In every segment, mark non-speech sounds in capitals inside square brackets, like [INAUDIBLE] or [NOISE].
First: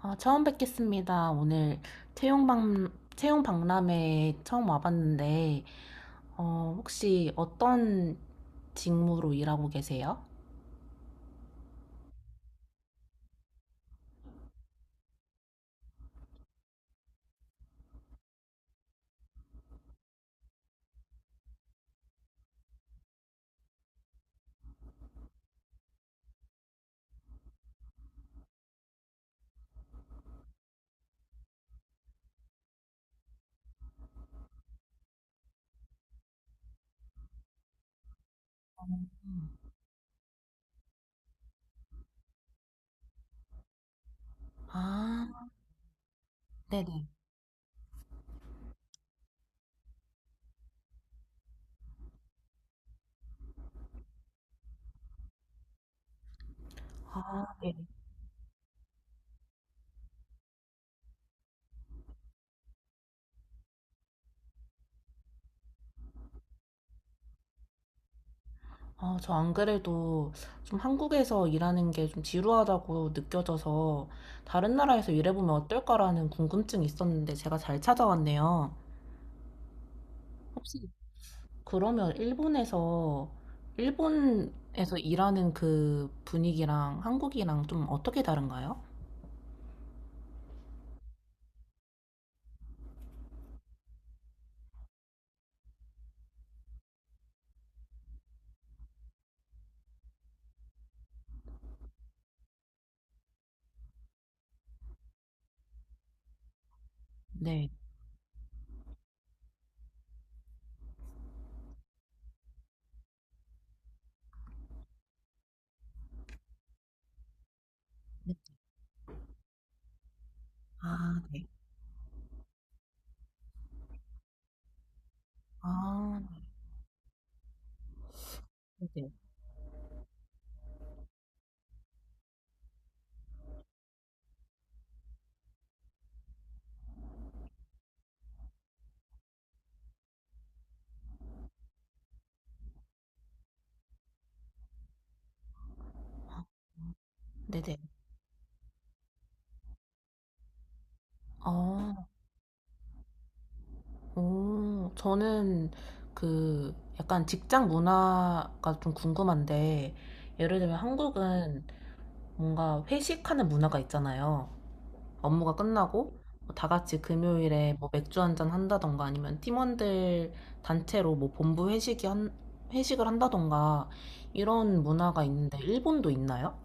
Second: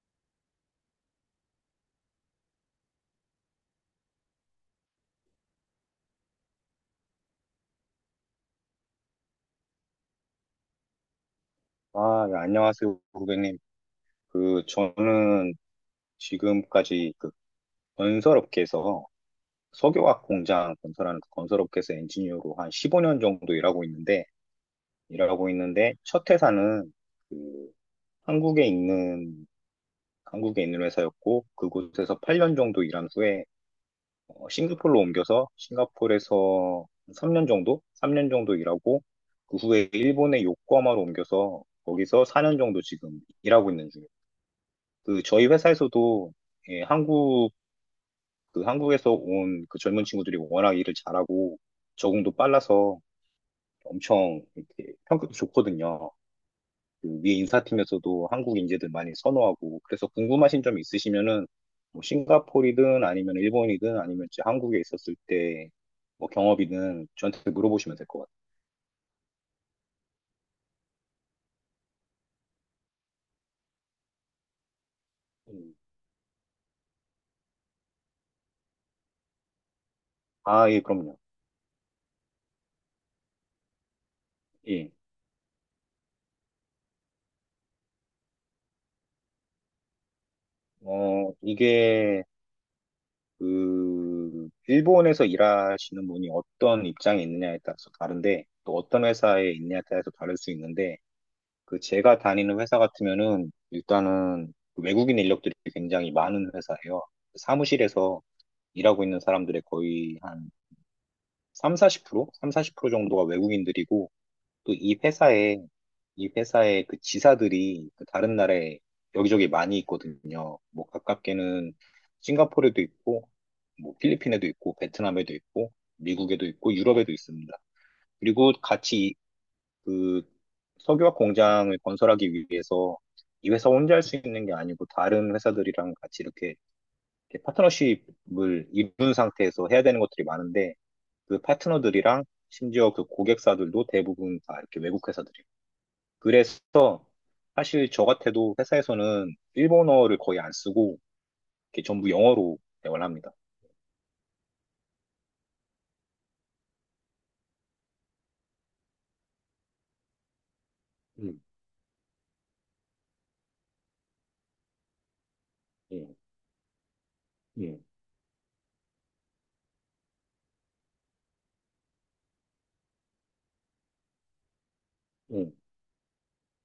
아, 처음 뵙겠습니다. 오늘 채용박람회에 처음 와봤는데, 혹시 어떤 직무로 일하고 계세요? 아, 네, 안녕하세요, 고객님. 저는 지금까지 건설업계에서 석유화학 공장 건설하는 그 건설업계에서 엔지니어로 한 15년 정도 일하고 있는데, 첫 회사는 그 한국에 있는, 한국에 있는 회사였고, 그곳에서 8년 정도 일한 후에 싱가포르로 옮겨서 싱가포르에서 3년 정도 일하고, 그 후에 일본의 요코하마로 옮겨서 거기서 4년 정도 지금 일하고 있는 중이에요. 저희 아, 회사에서도 예, 네네. 한국에서 온 젊은 친구들이 워낙 일을 잘하고 적응도 빨라서 엄청 이렇게 평가도 좋거든요. 그 위에 아, 네. 인사팀에서도 한국 인재들 많이 선호하고, 그래서 궁금하신 점 있으시면은 뭐 싱가포르이든 아니면 일본이든 아니면 이제 한국에 있었을 때 뭐 경험이든 저한테 물어보시면 될 것 같아요. 아, 저 안 그래도 좀 한국에서 일하는 게 좀 지루하다고 느껴져서 다른 나라에서 일해보면 음. 어떨까라는 궁금증이 있었는데 제가 잘 찾아왔네요. 아, 예, 혹시 그럼요. 그러면 일본에서 예. 일본에서 일하는 그 분위기랑 한국이랑 좀 어떻게 다른가요? 이게 일본에서 일하시는 분이 어떤 입장에 있느냐에 따라서 다른데, 또 어떤 회사에 있느냐에 따라서 다를 수 있는데, 제가 다니는 회사 같으면은, 일단은 외국인 인력들이 굉장히 많은 회사예요. 네. 사무실에서 일하고 있는 사람들의 거의 한 삼, 사십 프로 삼사 3, 40% 정도가 외국인들이고, 또 이 회사의 지사들이 네. 다른 나라에 여기저기 많이 있거든요. 뭐 아, 네. 가깝게는 싱가포르에도 있고, 뭐 필리핀에도 있고, 베트남에도 있고, 아, 미국에도 있고, 유럽에도 있습니다. 그리고 네네. 같이 그 석유화 공장을 건설하기 위해서 이 회사 혼자 할 수 있는 게 아니고 다른 회사들이랑 같이 이렇게 파트너십을 이룬 상태에서 해야 되는 것들이 많은데 그 파트너들이랑 심지어 그 고객사들도 대부분 다 이렇게 외국 회사들이고 그래서 네네. 사실 저 같아도 회사에서는 일본어를 거의 안 쓰고 이렇게 아, 전부 영어로 대화를 합니다. 오, 저는 그 약간 직장 문화가 좀 궁금한데, 예를 들면 음, 한국은 뭔가 회식하는 문화가 있잖아요. 업무가 끝나고 음, 뭐다 같이 금요일에 뭐 맥주 한 잔 한다던가 아니면 팀원들 단체로 뭐 본부 회식을 한다던가 이런 문화가 음, 음. 있는데 일본도 있나요?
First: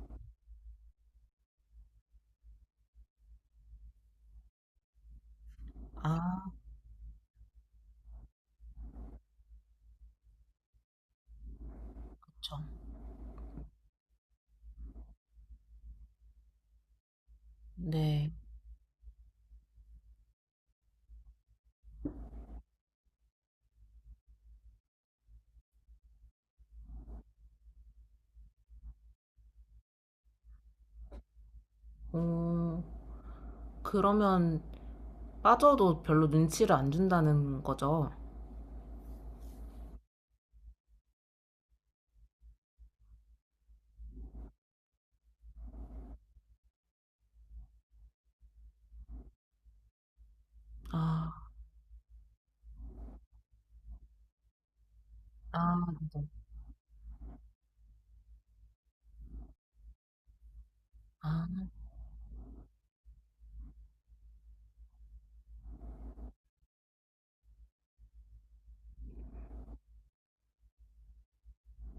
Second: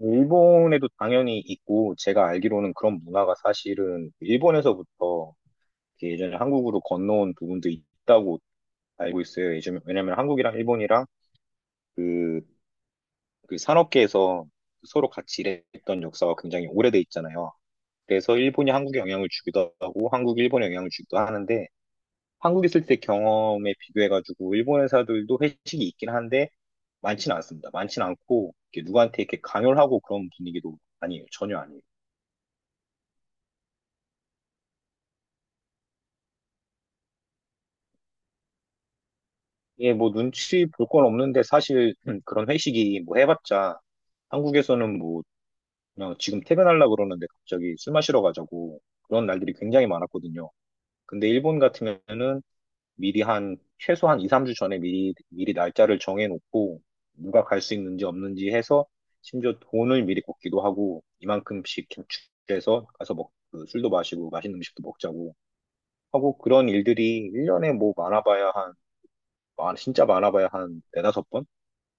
일본에도 당연히 있고 제가 알기로는 그런 문화가 사실은 일본에서부터 이렇게 예전에 아, 한국으로 건너온 부분도 있다고 알고 있어요. 예전에 왜냐면 한국이랑 일본이랑 그, 그렇죠. 그 산업계에서 서로 같이 일했던 역사가 굉장히 오래돼 있잖아요. 네. 그래서 일본이 한국에 영향을 주기도 하고 한국이 일본에 영향을 주기도 하는데 한국 있을 때 경험에 비교해가지고 일본 회사들도 회식이 있긴 한데 많지는 않습니다. 많지는 않고 이렇게 누구한테 이렇게 강요를 하고 그런 분위기도 아니에요. 전혀 아니에요. 어, 그러면 빠져도 별로 눈치를 안 준다는 거죠? 예, 뭐 눈치 볼 건 없는데 사실 [CLEARS THROAT] 그런 회식이 뭐 해봤자 한국에서는 뭐 그냥 지금 퇴근하려고 그러는데 갑자기 술 마시러 가자고 그런 날들이 굉장히 많았거든요. 근데 아, 일본 같으면은 미리 한 최소한 2, 3주 전에 미리 미리 아, 날짜를 정해놓고 누가 갈 수 있는지 없는지 해서 심지어 돈을 미리 꽂기도 하고 아, 이만큼씩 저축해서 가서 먹, 그 술도 마시고 맛있는 음식도 먹자고 하고 그런 일들이 1년에 뭐 많아봐야 한 진짜 많아봐야 한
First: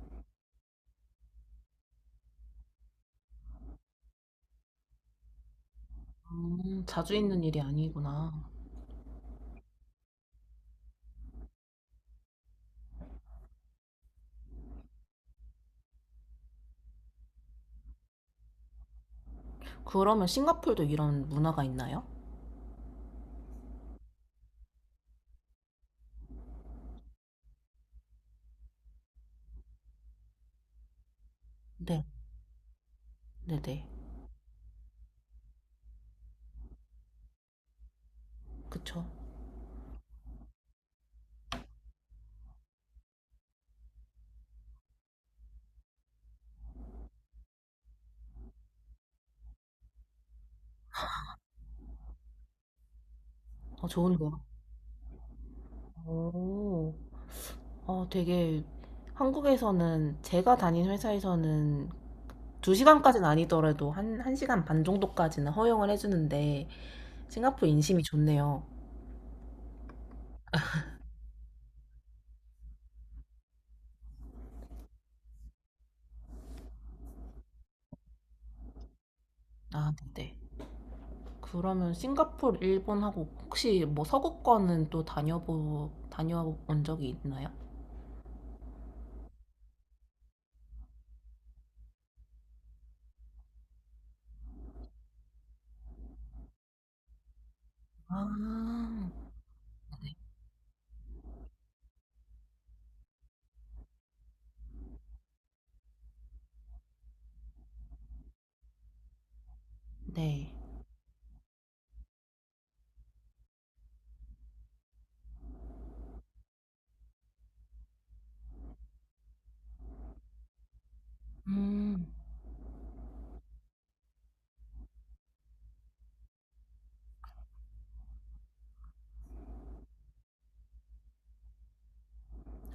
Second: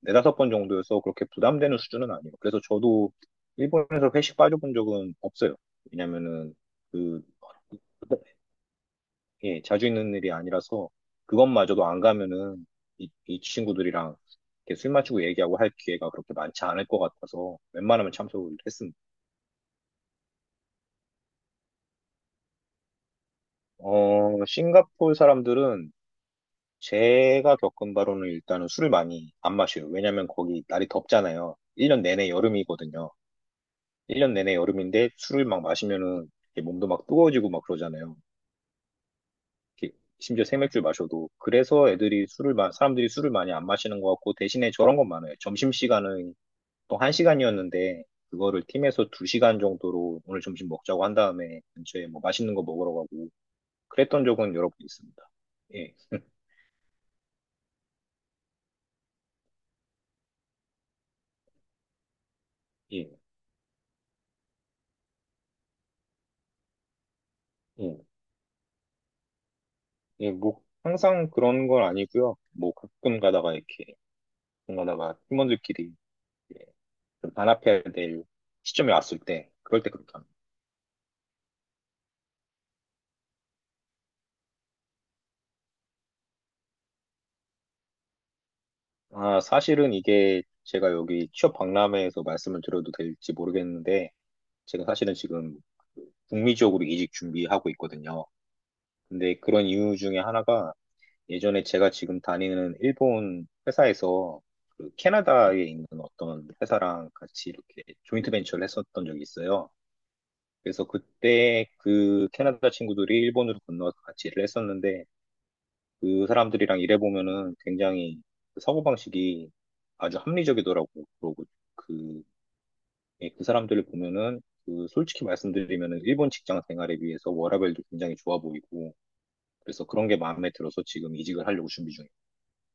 네다섯 번 정도여서 그렇게 부담되는 수준은 아니에요. 그래서 저도 일본에서 회식 빠져본 적은 없어요. 왜냐면은 자주 그 있는 일이 아니구나. 예, 자주 있는 일이 아니라서 그것마저도 안 가면은 이 친구들이랑 이렇게 술 마시고 얘기하고 할 기회가 그렇게 많지 않을 것 같아서 웬만하면 참석을 했습니다. 그러면 싱가폴도 이런 문화가 있나요? 싱가포르 사람들은 제가 겪은 바로는 일단은 술을 많이 안 마셔요. 왜냐면 거기 날이 덥잖아요. 1년 네, 내내 여름이거든요. 네네. 1년 내내 여름인데 술을 막 마시면은 이렇게 몸도 막 뜨거워지고 막 그러잖아요. 그쵸. 이렇게 심지어 생맥주 마셔도. 그래서 사람들이 술을 많이 안 마시는 것 같고, 대신에 저런 건 많아요. 점심시간은 보통 1시간이었는데 그거를 팀에서 2시간 정도로 오늘 점심 먹자고 한 다음에 근처에 뭐 맛있는 거 먹으러 가고 그랬던 좋은데요. 적은 여러 번 있습니다. 예, 오, 되게 한국에서는 제가 다닌 회사에서는 예, 2시간까지는 아니더라도 한, 1시간 반 정도까지는 허용을 해주는데 싱가포르 인심이 예, 좋네요. 예, 뭐 항상 그런 건 아니고요. 뭐 가끔 가다가 팀원들끼리 예, 좀 단합해야 될 시점이 왔을 때 그럴 때 아, 그렇게 합니다. 네. 그러면 싱가포르, 일본하고 혹시 뭐 서구권은 또 다녀본 적이 있나요? 아, 사실은 이게 제가 여기 취업 박람회에서 말씀을 드려도 될지 모르겠는데 제가 사실은 지금 북미 지역으로 이직 준비하고 아, 있거든요. 근데 그런 이유 중에 하나가 예전에 제가 지금 다니는 일본 회사에서 캐나다에 있는 어떤 회사랑 같이 이렇게 조인트 벤처를 했었던 적이 있어요. 네. 그래서 그때 캐나다 친구들이 일본으로 건너와서 같이 일을 했었는데 그 사람들이랑 일해보면은 굉장히 그 사고방식이 아주 합리적이더라고요. 음. 그, 예, 그 사람들을 보면은 솔직히 말씀드리면은 일본 직장 생활에 비해서 워라밸도 굉장히 좋아 보이고 그래서 그런 게 마음에 들어서 지금 이직을 하려고 준비 중이에요.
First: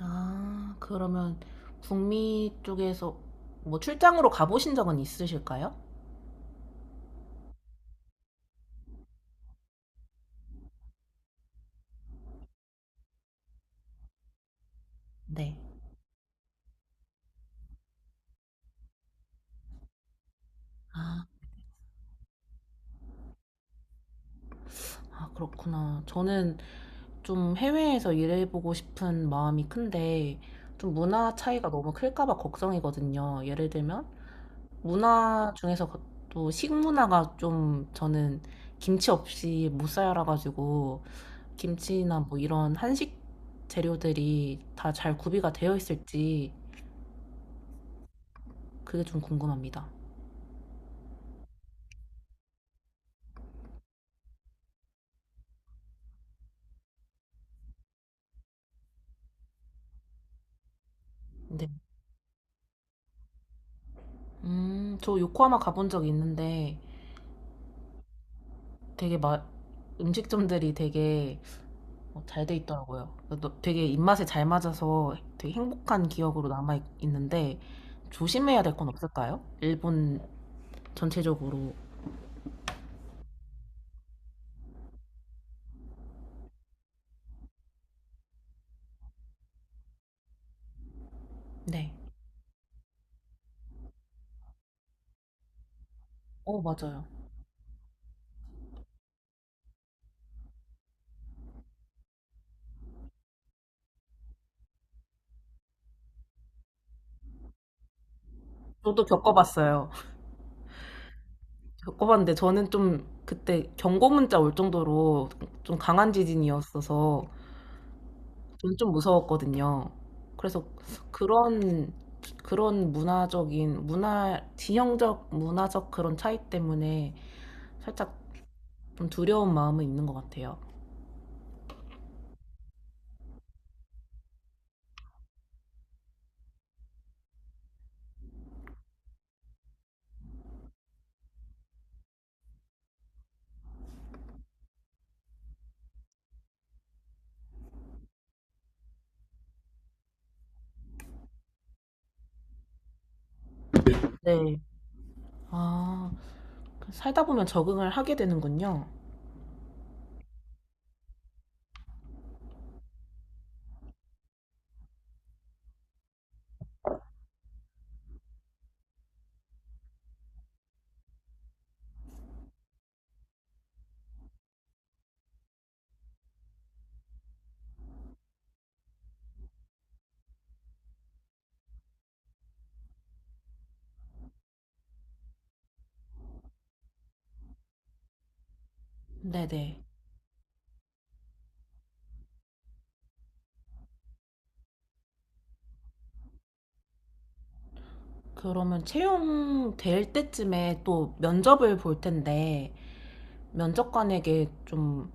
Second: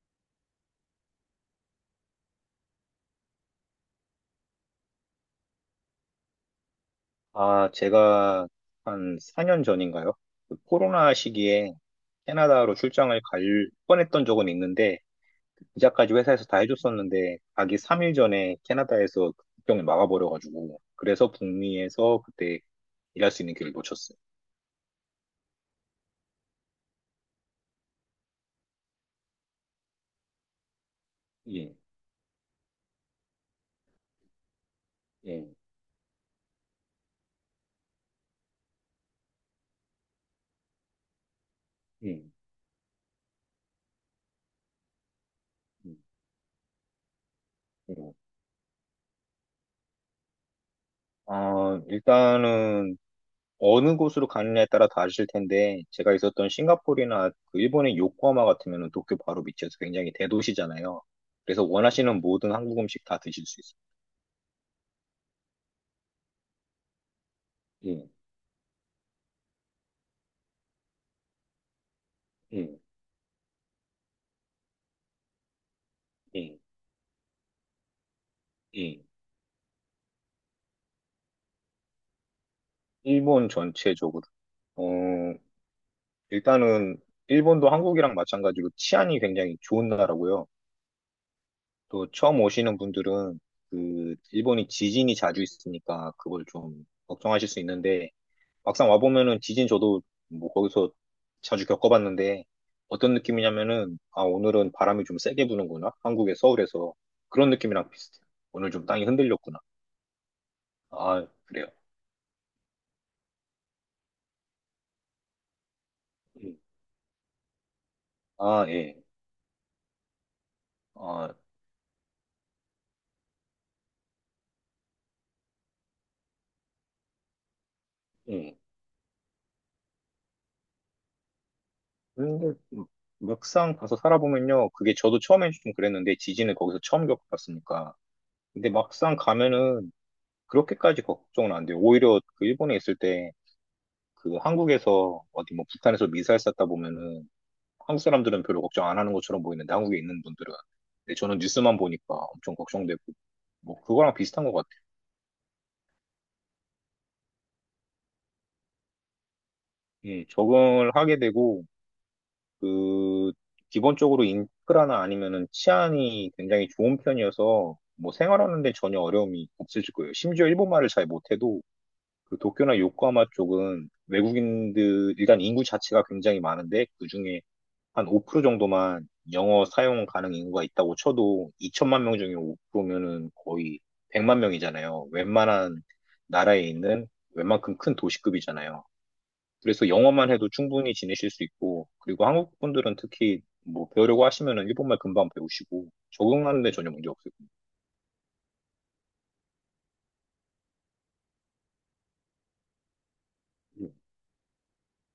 아, 그러면 북미 쪽에서 뭐 출장으로 가보신 적은 있으실까요? 아, 제가 한 4년 전인가요? 코로나 시기에 캐나다로 출장을 갈 뻔했던 적은 있는데, 네. 비자까지 회사에서 다 해줬었는데, 가기 3일 전에 캐나다에서 국경을 막아버려가지고, 아, 그래서 북미에서 그때 일할 수 있는 기회를 놓쳤어요. 아, 그렇구나. 저는 좀 해외에서 일해보고 싶은 마음이 큰데, 좀 문화 차이가 예, 너무 클까봐 걱정이거든요. 예를 들면, 예, 문화 중에서 또 식문화가 좀 저는 김치 없이 못 살아가지고, 김치나 예. 뭐 이런 한식 재료들이 다 잘 구비가 되어 예. 있을지, 예. 그게 좀 궁금합니다. 일단은 어느 곳으로 가느냐에 따라 다르실 텐데 제가 있었던 싱가포르나 그 일본의 요코하마 같으면 도쿄 바로 밑이어서 굉장히 대도시잖아요. 그래서 네. 원하시는 모든 한국 음식 다 드실 수 있어요. 저 요코하마 가본 적 있는데, 예, 되게 막 음식점들이 되게 잘 돼 예, 있더라고요. 되게 입맛에 잘 맞아서 되게 행복한 기억으로 예, 남아 있는데 조심해야 될 건 예. 없을까요? 일본 전체적으로. 일본 전체적으로. 어, 일단은 일본도 한국이랑 마찬가지로 치안이 굉장히 좋은 나라고요. 네. 또 처음 오시는 분들은 일본이 지진이 자주 있으니까 그걸 좀 맞아요. 걱정하실 수 있는데 막상 와보면은 지진 저도 뭐 거기서 자주 겪어봤는데 어떤 느낌이냐면은, 아, 오늘은 바람이 좀 세게 부는구나, 한국의 서울에서, 그런 느낌이랑 비슷해요. 오늘 좀 저도 땅이 흔들렸구나. 겪어봤어요. [LAUGHS] 아, 그래요. 겪어봤는데 저는 좀 그때 경고 문자 올 정도로 좀 강한 음. 지진이었어서 아, 저는 좀 예. 무서웠거든요. 그래서 아, 그런 그런 문화적인 문화 지형적 문화적 그런 차이 때문에 살짝 예. 좀 두려운 마음은 있는 것 같아요. 근데 막상 가서 살아보면요 그게 저도 처음엔 좀 그랬는데 지진을 거기서 처음 겪어봤으니까 근데 막상 가면은 그렇게까지 걱정은 안 돼요. 오히려 그 일본에 있을 때 그 한국에서 어디 뭐 북한에서 미사일 쐈다 보면은 한국 사람들은 별로 걱정 안 하는 것처럼 보이는데 한국에 있는 분들은. 근데 저는 뉴스만 보니까 엄청 걱정되고 뭐 그거랑 비슷한 것 네. 같아요. 아, 그 살다 보면 적응을 하게 되는군요. 예, 적응을 하게 되고 그 기본적으로 인프라나 아니면은 치안이 굉장히 좋은 편이어서 뭐 생활하는 데 전혀 어려움이 없으실 거예요. 심지어 일본말을 잘 못해도 도쿄나 요코하마 쪽은 외국인들 일단 인구 자체가 굉장히 많은데 그중에 한 5% 정도만 영어 사용 가능 인구가 있다고 쳐도 2천만 명 중에 5%면은 거의 100만 명이잖아요. 웬만한 나라에 있는 웬만큼 큰 도시급이잖아요. 네네. 그래서 영어만 해도 충분히 지내실 수 있고, 그리고 한국 분들은 특히 뭐 배우려고 하시면은 일본말 금방 배우시고, 적응하는데 전혀 문제 없을 겁니다. 그러면 채용될 때쯤에 또 면접을 볼 텐데, 면접관에게 좀,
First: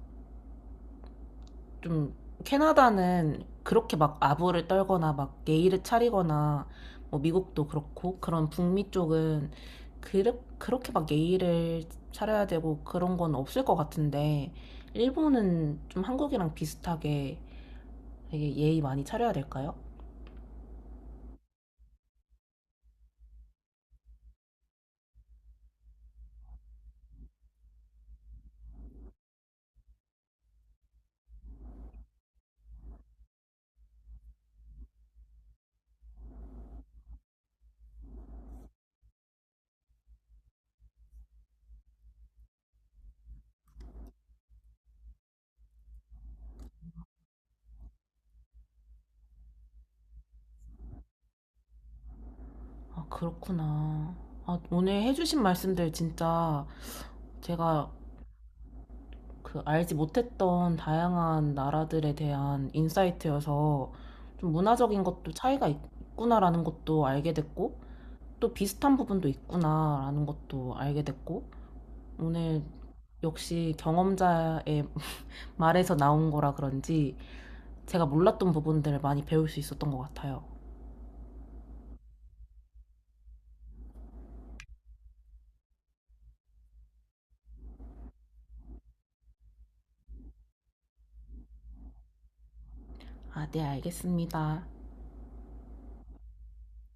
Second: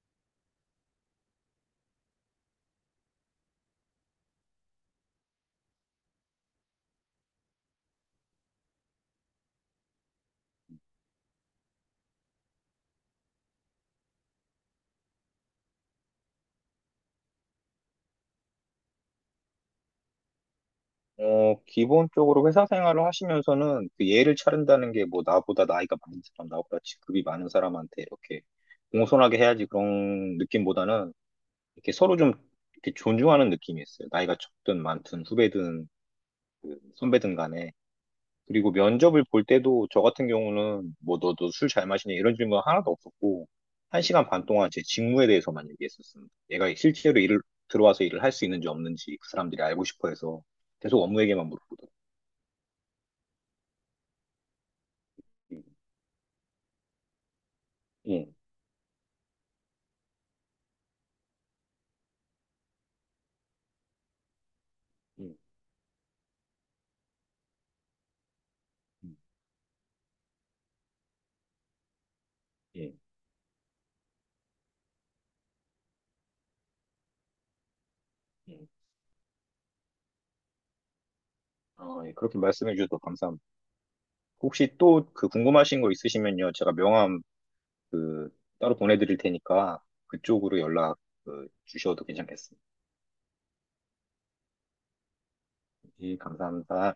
좀, 캐나다는 그렇게 막 아부를 떨거나 막 예의를 차리거나, 뭐 미국도 그렇고, 그런 북미 쪽은 그렇게 막 예의를 차려야 되고 그런 건 없을 것 같은데, 일본은 좀 한국이랑 비슷하게 되게 예의 많이 차려야 될까요? 기본적으로 회사 생활을 하시면서는 예를 차른다는 게 뭐 나보다 나이가 많은 사람, 나보다 직급이 많은 사람한테 이렇게 공손하게 해야지 그런 느낌보다는 이렇게 서로 좀 이렇게 존중하는 느낌이었어요. 나이가 적든 많든 후배든 선배든 간에. 그리고 면접을 볼 때도 저 같은 경우는 뭐 너도 술 잘 마시냐 이런 질문 하나도 없었고 1시간 반 동안 제 직무에 대해서만 얘기했었습니다. 얘가 실제로 일을 들어와서 일을 할 수 있는지 없는지 그 사람들이 알고 싶어 해서 계속 업무 얘기만 물어보더라고요. 아, 그렇구나. 아, 오늘 해주신 예, 말씀들 진짜 제가 예, 그 알지 못했던 다양한 나라들에 대한 인사이트여서 좀 문화적인 예, 것도 차이가 있구나라는 것도 알게 됐고 또 비슷한 부분도 있구나라는 것도 알게 됐고 오늘 예. 역시 경험자의 [LAUGHS] 말에서 나온 거라 그런지 제가 몰랐던 예. 부분들을 많이 배울 수 있었던 것 같아요. 아, 예. 그렇게 말씀해 주셔서 감사합니다. 혹시 또 궁금하신 거 있으시면요, 제가 명함 그 따로 보내드릴 테니까 그쪽으로 연락 주셔도 괜찮겠습니다. 아, 네, 알겠습니다. 예, 감사합니다.